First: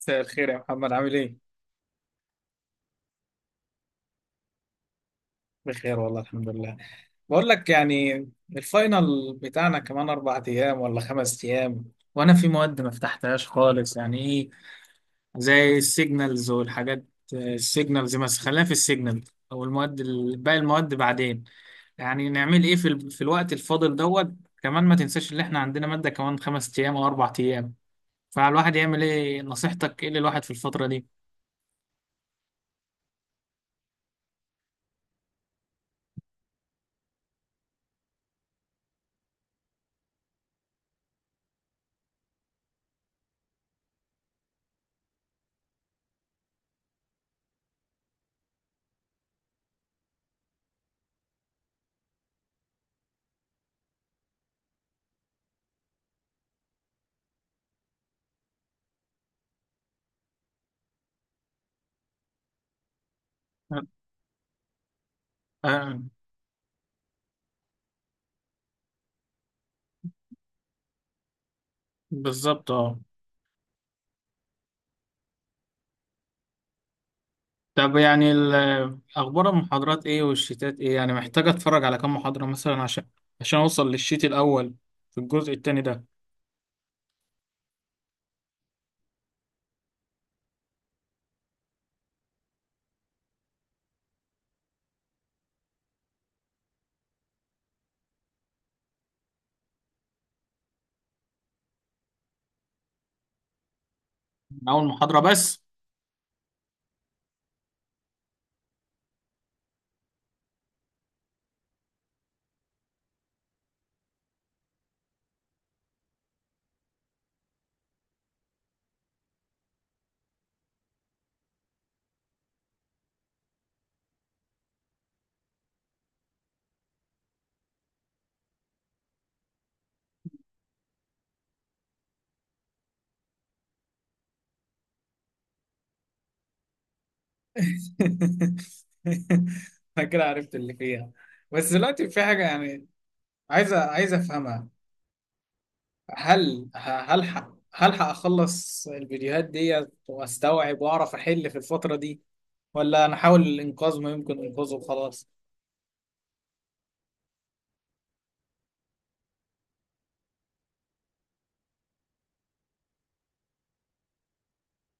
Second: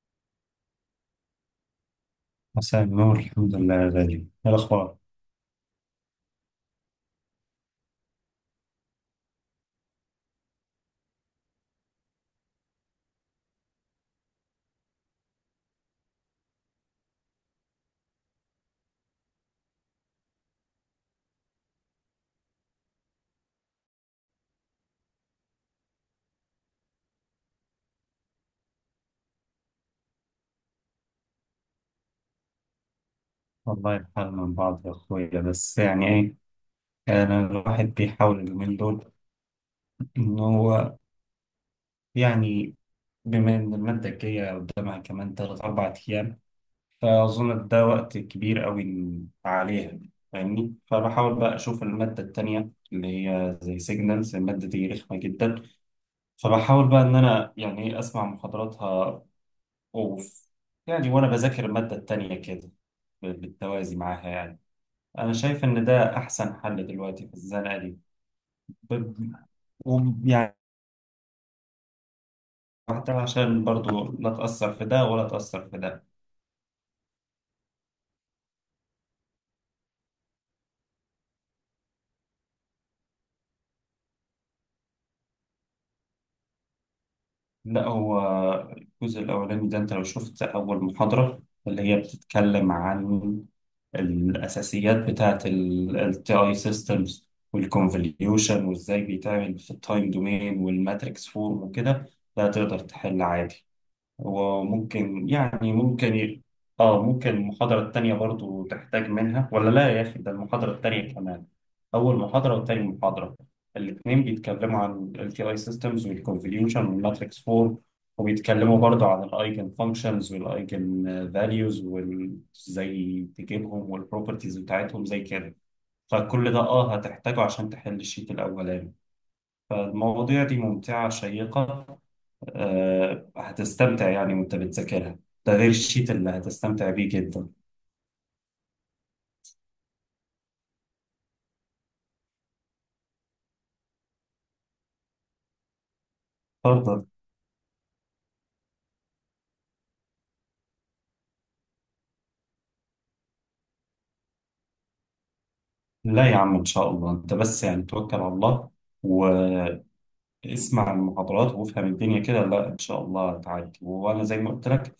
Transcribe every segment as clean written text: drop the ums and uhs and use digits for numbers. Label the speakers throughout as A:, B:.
A: مساء الخير يا محمد، عامل ايه؟
B: مساء النور، الحمد لله يا غالي. ايه الاخبار؟
A: بخير والله الحمد لله. بقول لك يعني، الفاينل بتاعنا كمان اربع ايام ولا خمس ايام، وانا في مواد ما فتحتهاش خالص، يعني ايه؟ زي السيجنالز والحاجات. السيجنالز، بس خلينا في السيجنال او المواد باقي المواد بعدين. يعني نعمل ايه في الوقت الفاضل دوت؟ كمان ما تنساش ان احنا عندنا مادة كمان خمس ايام او اربع ايام. فالواحد يعمل ايه؟ نصيحتك ايه للواحد في الفترة دي؟
B: والله الحال من بعض يا اخويا، بس يعني ايه، انا الواحد بيحاول اليومين دول ان هو، يعني، بما ان الماده الجايه قدامها كمان تلات اربع ايام، فاظن ده وقت كبير قوي عليها، فاهمني، فبحاول بقى اشوف الماده التانيه اللي هي زي سيجنالز. الماده دي رخمه جدا، فبحاول بقى ان انا يعني ايه اسمع محاضراتها اوف، يعني وانا بذاكر الماده التانيه كده
A: أه.
B: بالتوازي معاها يعني. أنا شايف إن
A: أه.
B: ده أحسن حل دلوقتي في الزنقة دي. ب- ويعني
A: بالظبط، اه.
B: حتى عشان برضو لا تأثر في ده ولا تأثر في ده.
A: طب يعني اخبار المحاضرات ايه والشيتات ايه؟ يعني محتاج اتفرج على كام محاضرة مثلا عشان عشان اوصل للشيت الاول في الجزء التاني ده.
B: لا، هو الجزء الأولاني ده، أنت لو شفت أول محاضرة اللي هي بتتكلم عن الأساسيات بتاعة ال TI systems والكونفوليوشن وإزاي بيتعمل في التايم دومين والماتريكس فورم وكده، ده تقدر تحل عادي.
A: من اول محاضرة
B: وممكن،
A: بس؟
B: يعني اه، ممكن المحاضرة التانية برضو تحتاج منها، ولا لا يا أخي، ده المحاضرة التانية كمان. أول محاضرة وتاني محاضرة الاتنين بيتكلموا عن ال LTI systems والconvolution والmatrix 4، وبيتكلموا برضو عن ال eigen functions وال eigen values وازاي تجيبهم والproperties بتاعتهم زي كده. فكل ده اه هتحتاجه عشان تحل الشيت الأولاني. فالمواضيع دي ممتعة شيقة، آه، هتستمتع يعني وانت بتذاكرها، ده غير الشيت اللي هتستمتع بيه جدا.
A: انا كده عرفت اللي فيها. بس دلوقتي في حاجة يعني عايزة عايزة افهمها. هل
B: تفضل.
A: هلحق اخلص الفيديوهات دي واستوعب واعرف احل في الفترة دي، ولا انا احاول الانقاذ ما يمكن انقاذه وخلاص؟
B: لا يا عم، ان شاء الله، انت بس يعني توكل على الله واسمع المحاضرات وافهم الدنيا كده. لا ان شاء الله هتعدي، وانا زي ما قلت لك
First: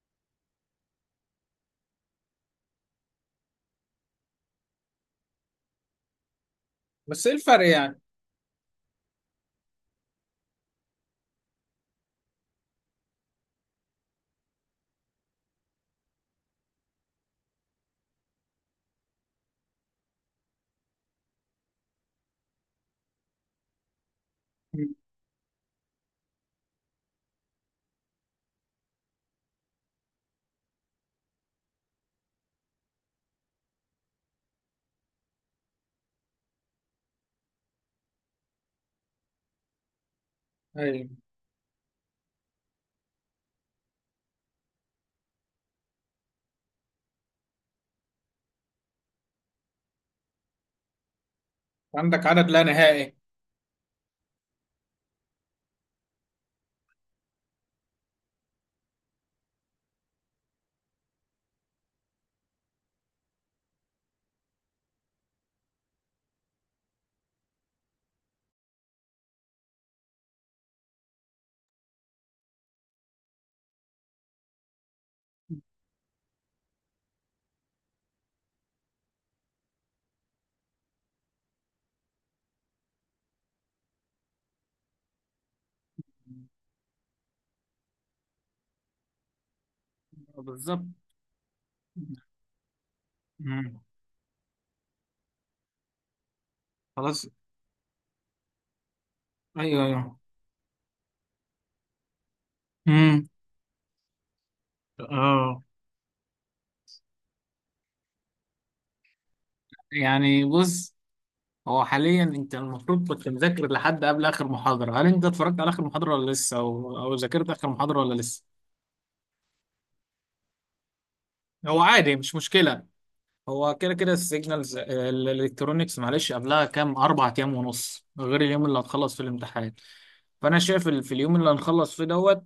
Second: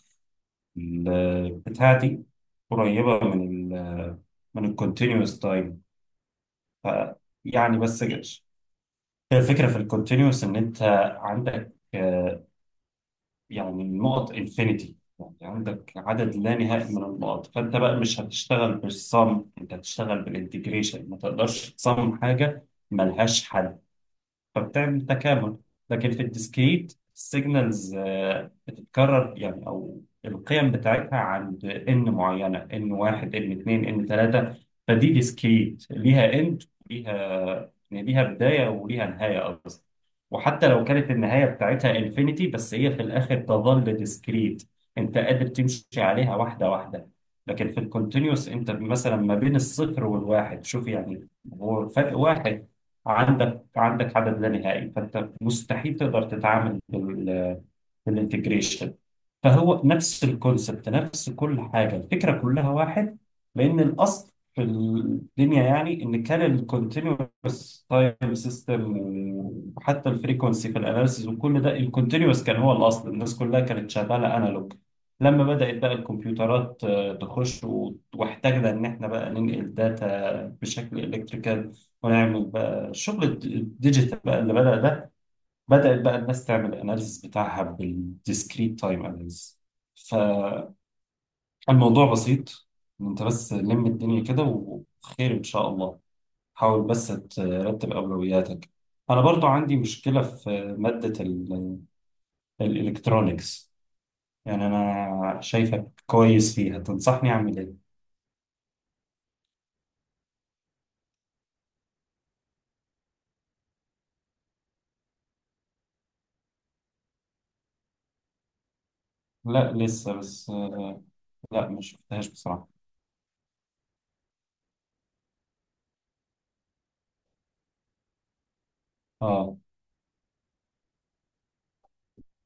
B: بتاعتي قريبه من ال من الكونتينوس تايم. ف
A: بس ايه الفرق
B: يعني
A: يعني؟
B: بس الفكره في الكونتينوس ان انت عندك، يعني النقط انفينيتي، يعني عندك عدد لا نهائي من النقط، فانت بقى مش هتشتغل بالصم، انت هتشتغل بالانتجريشن. ما تقدرش تصمم حاجه ملهاش حل،
A: مم.
B: فبتعمل تكامل. لكن في الديسكريت السيجنالز بتتكرر يعني، او القيم بتاعتها عند ان معينه، ان واحد، ان اتنين، ان تلاته، فدي ديسكريت، ليها اند، وليها يعني ليها بدايه وليها نهايه اصلا. وحتى لو
A: ايوه.
B: كانت النهايه بتاعتها انفينيتي، بس هي في الاخر تظل ديسكريت، انت قادر تمشي عليها واحده واحده. لكن في الكونتينيوس، انت مثلا ما بين الصفر والواحد، شوف يعني، هو فرق
A: عندك عدد لا
B: واحد،
A: نهائي.
B: عندك عندك عدد لا نهائي، فانت مستحيل تقدر تتعامل في الانتجريشن. فهو نفس الكونسبت، نفس كل حاجه، الفكره كلها واحد، لان الاصل في الدنيا يعني ان كان الكونتينوس تايم سيستم، وحتى الفريكونسي في الاناليسيز وكل ده الكونتينوس كان هو الاصل، الناس كلها كانت شغاله انالوج. لما بدات بقى الكمبيوترات آه، تخش واحتاجنا ان احنا بقى ننقل داتا بشكل الكتريكال ونعمل بقى الشغل الديجيتال، بقى اللي بدأ ده، بدأت بقى الناس تعمل الاناليسيس بتاعها بالديسكريت تايم اناليسيس.
A: بالظبط.
B: فالموضوع بسيط، إن انت بس
A: مم.
B: لم الدنيا كده وخير ان شاء الله. حاول بس
A: خلاص.
B: ترتب اولوياتك. انا برضو عندي
A: ايوه، ايوه.
B: مشكلة في مادة
A: امم.
B: الالكترونيكس، يعني انا
A: اه،
B: شايفك كويس فيها، تنصحني اعمل ايه؟
A: يعني بص، هو حاليا انت المفروض كنت مذاكر لحد قبل اخر محاضره، هل انت اتفرجت على اخر محاضره ولا لسه، او ذاكرت اخر محاضره ولا لسه؟
B: لا لسه، بس لا
A: هو
B: ما
A: عادي،
B: شفتهاش
A: مش
B: بصراحة.
A: مشكله. هو كده كده السيجنالز الالكترونيكس معلش قبلها كام؟ اربع ايام ونص غير اليوم اللي هتخلص فيه
B: اه،
A: الامتحان. فانا شايف في اليوم اللي هنخلص فيه دوت،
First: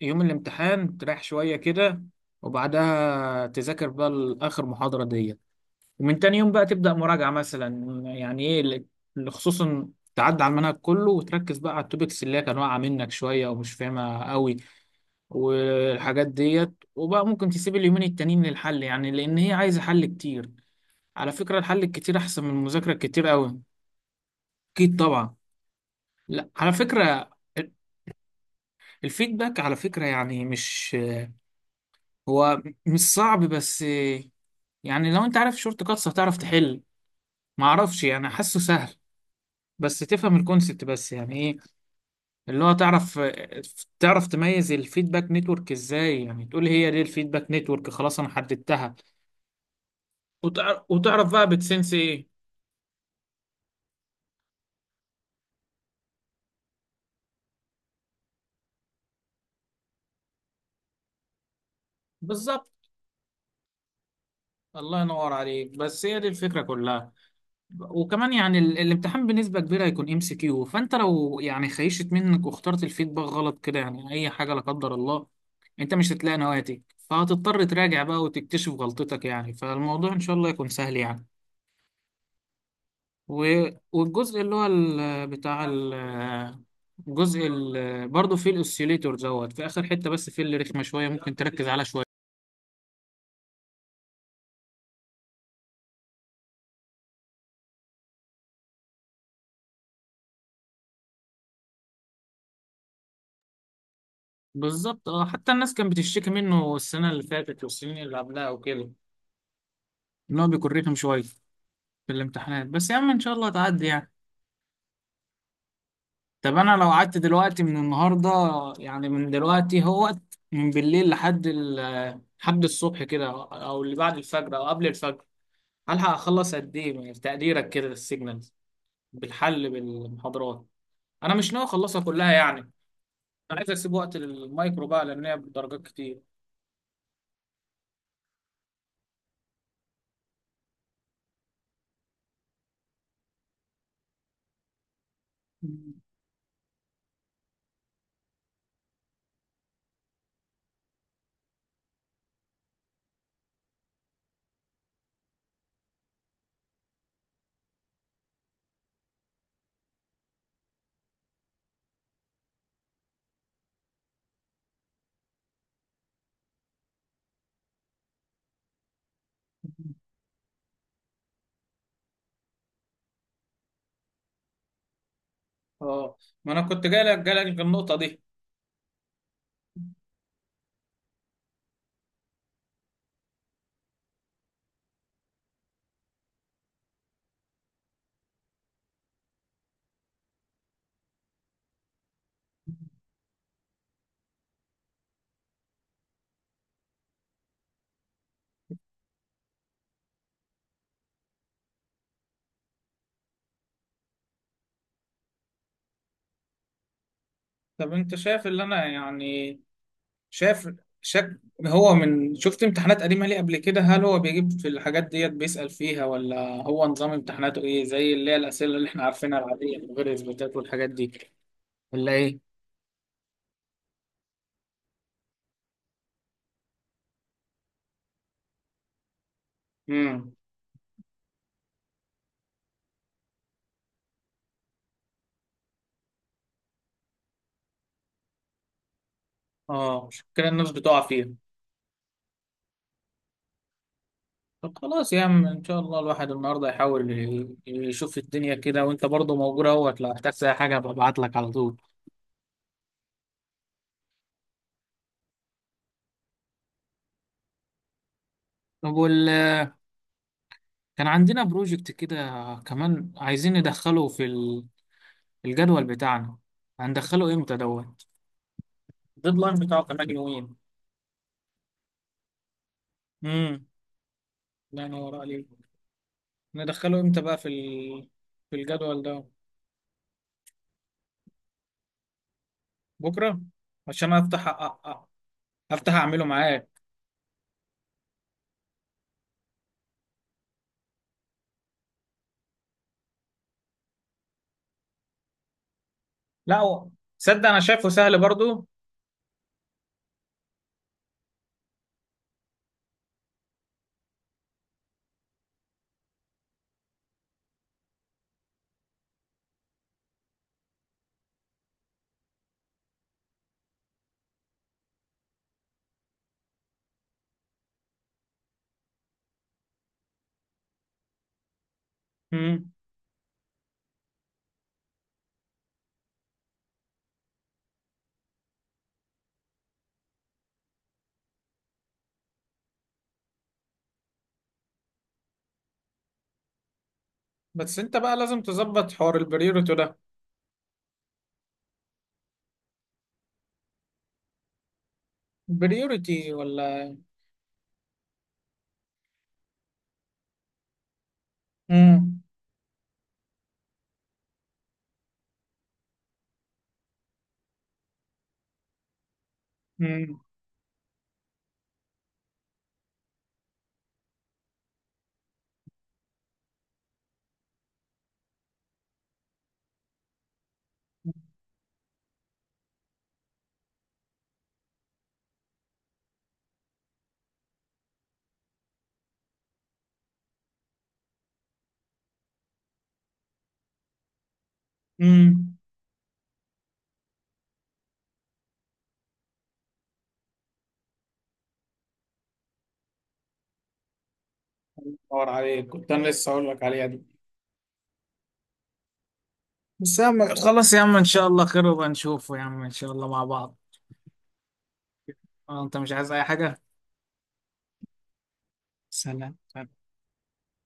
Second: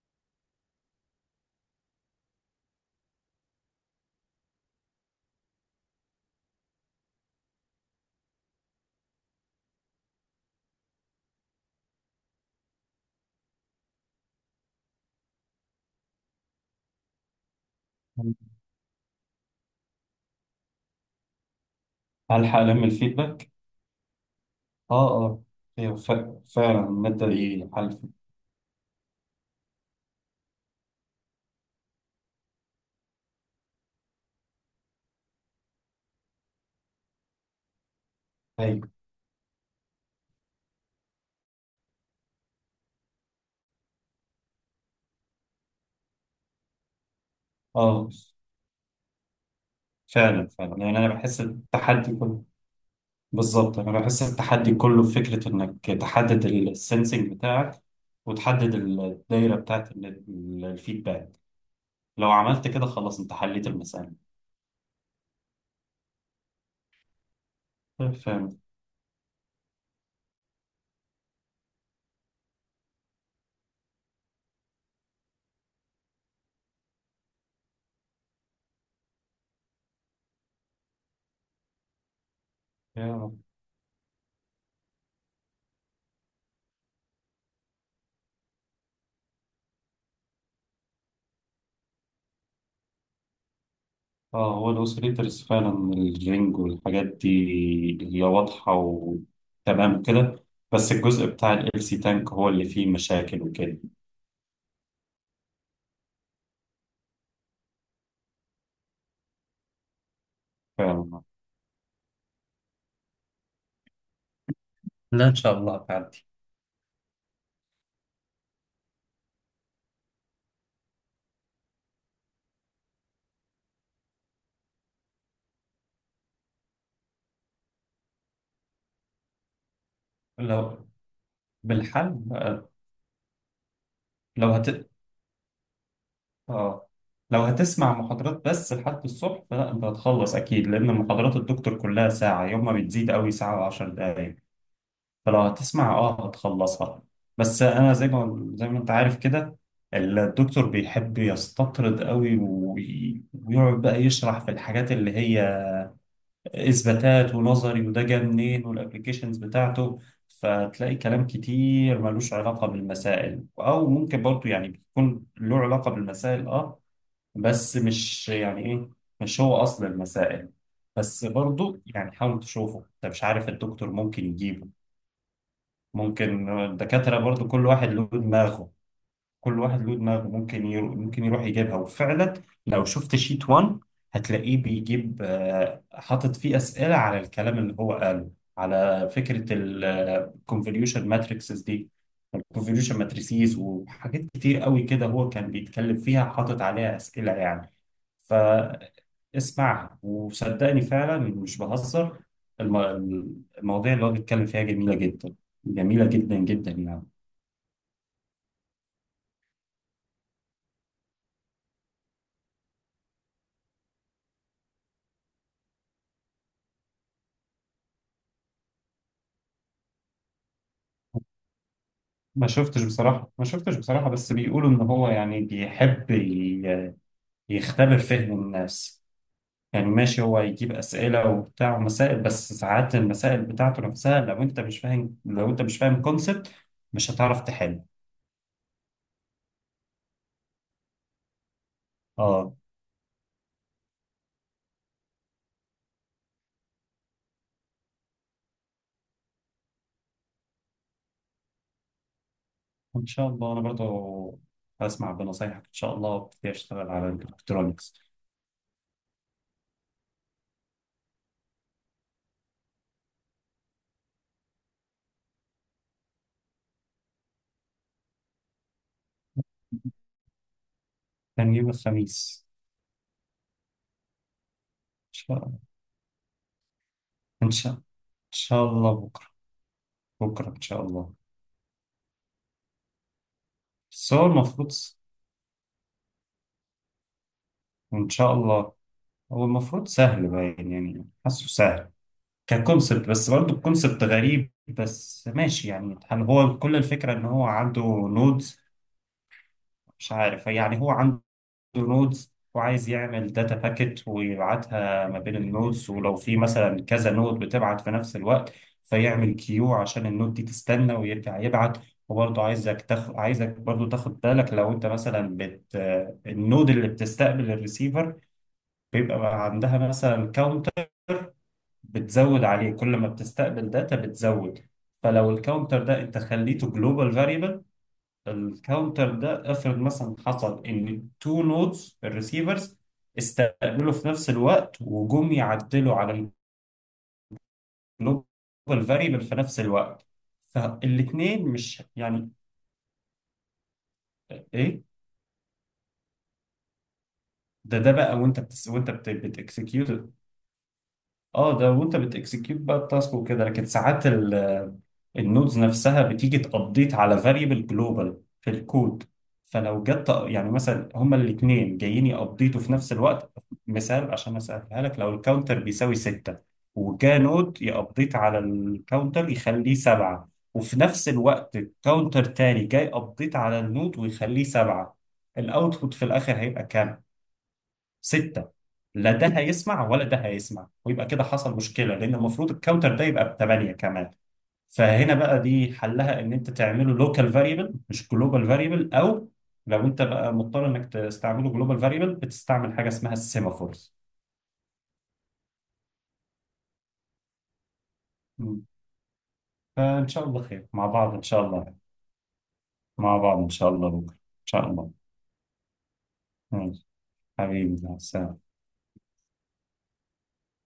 A: يوم الامتحان تريح شويه كده وبعدها تذاكر بقى اخر محاضره دي، ومن تاني يوم بقى تبدأ مراجعة مثلا، يعني ايه اللي خصوصا تعدي على المنهج كله وتركز بقى على التوبكس اللي هي كان واقعة منك شوية ومش فاهمها قوي والحاجات ديت، وبقى ممكن تسيب اليومين التانيين للحل يعني لأن هي عايزة حل كتير. على فكرة الحل الكتير أحسن من
B: هلحق ألم
A: المذاكرة الكتير
B: الفيدباك؟
A: قوي. أكيد
B: آه
A: طبعا.
B: آه، أيوة
A: لا، على
B: فعلا المادة
A: فكرة
B: دي حل.
A: الفيدباك على فكرة يعني مش، هو مش صعب، بس يعني لو انت عارف شورت كاتس هتعرف تحل. معرفش يعني، حاسه
B: أيوة،
A: سهل. بس تفهم الكونسبت، بس يعني إيه؟ اللي هو تعرف تعرف تميز الفيدباك نتورك ازاي، يعني تقول هي دي الفيدباك نتورك،
B: آه،
A: خلاص انا حددتها،
B: فعلا فعلا
A: وتعرف,
B: يعني انا
A: وتعرف
B: بحس
A: بقى بتسنس
B: التحدي
A: ايه.
B: كله. بالظبط، انا بحس التحدي كله في فكره انك تحدد السنسنج بتاعك وتحدد الدايره بتاعت الفيدباك. لو عملت
A: بالظبط.
B: كده خلاص انت حليت المساله.
A: الله ينور عليك، بس هي دي الفكرة كلها. وكمان
B: فاهم.
A: يعني الامتحان بنسبة كبيرة هيكون ام سي كيو، فانت لو يعني خيشت منك واخترت الفيدباك غلط كده، يعني اي حاجة لا قدر الله، انت مش هتلاقي نواتج، فهتضطر تراجع بقى وتكتشف غلطتك يعني. فالموضوع ان شاء الله يكون سهل يعني.
B: يا رب.
A: والجزء اللي هو ال- بتاع ال- الجزء ال- برضه فيه الاوسيليتور دوت في اخر حته، بس فيه اللي رخمه شويه ممكن تركز عليها شويه.
B: اه، هو الاوسيليترز فعلا، الرينج والحاجات دي هي واضحه وتمام كده. بس الجزء بتاع ال سي تانك هو اللي فيه مشاكل وكده.
A: بالظبط اه، حتى الناس كانت بتشتكي منه السنه اللي فاتت والسنين اللي قبلها وكده، ان هو بيكون رخم شويه
B: فعلا.
A: في الامتحانات. بس يا عم ان شاء الله تعدي يعني.
B: لا ان شاء الله هتعدي.
A: طب انا لو قعدت دلوقتي من النهارده، يعني من دلوقتي، هو من بالليل لحد لحد الصبح كده او اللي بعد الفجر او قبل الفجر، هلحق اخلص قد ايه من تقديرك كده؟ السيجنال بالحل بالمحاضرات.
B: لو
A: انا مش ناوي اخلصها
B: بالحل.
A: كلها يعني، انا عايز اسيب وقت
B: لو هت...
A: للمايكرو بقى لان هي بدرجات كتير.
B: اه، لو هتسمع محاضرات بس لحد الصبح فلا، انت هتخلص اكيد، لان محاضرات الدكتور كلها ساعة، يوم ما بتزيد قوي، ساعة وعشر دقايق، فلو
A: مم.
B: هتسمع اه هتخلصها. بس انا زي ما انت عارف كده، الدكتور بيحب يستطرد قوي ويقعد بقى يشرح في الحاجات اللي هي اثباتات ونظري وده جه منين والابلكيشنز بتاعته. فتلاقي كلام كتير ملوش علاقة بالمسائل، او ممكن برضو يعني بيكون له علاقة بالمسائل اه، بس مش يعني ايه، مش هو اصل المسائل. بس برضو يعني حاول تشوفه، انت مش عارف الدكتور ممكن يجيبه.
A: اه،
B: ممكن
A: ما انا كنت جاي لك
B: الدكاترة
A: جاي
B: برضو
A: لك في
B: كل واحد
A: النقطه
B: له
A: دي.
B: دماغه، كل واحد له دماغه، ممكن يروح يجيبها. وفعلا لو شفت شيت 1 هتلاقيه بيجيب، آه، حاطط فيه أسئلة على الكلام اللي هو قاله. على فكرة الكونفوليوشن ماتريكسز دي، الكونفوليوشن ماتريسيز وحاجات كتير قوي كده هو كان بيتكلم فيها، حاطط عليها أسئلة يعني. فاسمعها وصدقني فعلا مش بهزر. الم... المواضيع اللي هو بيتكلم فيها جميلة جدا، جميلة جدا جدا يعني.
A: طب انت شايف اللي انا يعني شايف شك، هو من شفت امتحانات قديمه ليه قبل كده؟ هل هو بيجيب في الحاجات ديت بيسأل فيها، ولا هو نظام امتحاناته ايه زي اللي هي الاسئله اللي احنا عارفينها العاديه من غير اثباتات والحاجات دي، ولا ايه؟
B: ما شفتش بصراحة، ما شفتش بصراحة، بس بيقولوا إن هو يعني بيحب يختبر فهم الناس. يعني ماشي
A: امم.
B: هو يجيب أسئلة وبتاع ومسائل، بس ساعات المسائل بتاعته نفسها، لو أنت مش فاهم كونسبت مش هتعرف تحل.
A: اه مش كده الناس بتقع فيها.
B: آه.
A: طب خلاص يا عم ان شاء الله الواحد النهارده يحاول يشوف الدنيا كده، وانت برضه موجود اهوت لو احتجت اي حاجه ببعت لك على طول.
B: إن شاء الله أنا برضه هسمع بنصايحك إن شاء الله وابتدي أشتغل على الإلكترونيكس.
A: طب كان عندنا بروجكت كده، كمان عايزين ندخله في الجدول بتاعنا، هندخله امتى دوت؟ الديدلاين بتاعه كمان يومين.
B: كان يوم الخميس.
A: امم. لا
B: إن
A: نور
B: شاء
A: عليك.
B: الله.
A: ندخله امتى بقى
B: إن شاء إن
A: في
B: شاء الله
A: الجدول ده؟
B: بكرة. بكرة إن شاء الله.
A: بكره. عشان
B: بس هو المفروض.
A: أ... افتح اعمله معاك.
B: إن شاء الله. هو المفروض سهل باين يعني، حاسه سهل ككونسبت، بس برضه الكونسبت غريب، بس ماشي يعني. هل
A: لا،
B: هو كل الفكرة ان هو
A: تصدق انا
B: عنده
A: شايفه سهل
B: نودز؟
A: برضه.
B: مش عارف. يعني هو عنده نودز وعايز يعمل داتا باكيت ويبعتها ما بين النودز، ولو في مثلا كذا نود بتبعت في نفس الوقت، فيعمل كيو عشان النود دي تستنى ويرجع يبعت. وبرضه عايزك برضه تاخد بالك. لو انت مثلا النود اللي بتستقبل الريسيفر بيبقى عندها مثلا كاونتر، بتزود عليه كل ما بتستقبل داتا بتزود. فلو الكاونتر ده انت خليته جلوبال فاريبل، الكاونتر ده افرض مثلا حصل ان تو نودز، الريسيفرز، استقبلوا في نفس الوقت وجم يعدلوا على
A: بس انت بقى لازم
B: الجلوبال
A: تظبط حوار
B: فاريبل في نفس
A: البريوريتي ده،
B: الوقت، فالاثنين مش يعني، ايه،
A: بريوريتي ولا؟
B: ده بقى وانت بتس وانت اه، ده وانت
A: امم
B: بتكسكيوت بقى التاسك وكده. لكن ساعات النودز نفسها بتيجي تابديت على فاريبل جلوبال في الكود. فلو جت
A: امم
B: يعني مثلا هما الاثنين جايين يابديتوا في نفس الوقت، مثال عشان اسالها لك، لو الكاونتر بيساوي 6 وجا نود يابديت على الكاونتر يخليه 7، وفي نفس الوقت كاونتر تاني جاي ابديت على النود ويخليه 7، الاوتبوت في الاخر هيبقى كام؟ 6. لا ده هيسمع ولا ده هيسمع، ويبقى كده حصل مشكلة، لأن المفروض الكاونتر ده يبقى ب8 كمان. فهنا بقى
A: امم
B: دي حلها إن أنت تعمله لوكال فاريبل مش جلوبال فاريبل. أو لو أنت بقى مضطر إنك تستعمله جلوبال فاريبل، بتستعمل حاجة اسمها السيمافورز.
A: دور عليك، كنت انا لسه هقول لك عليها دي.
B: مم.
A: بس يا
B: فإن شاء
A: عم
B: الله خير،
A: خلاص، يا
B: مع
A: عم ان
B: بعض إن
A: شاء
B: شاء
A: الله خير
B: الله.
A: وبنشوفه يا عم ان شاء الله
B: مع
A: مع
B: بعض إن
A: بعض.
B: شاء الله بكرة إن شاء الله.
A: اه انت مش عايز اي حاجة؟
B: ماشي. حبيبي مع السلامة.
A: سلام.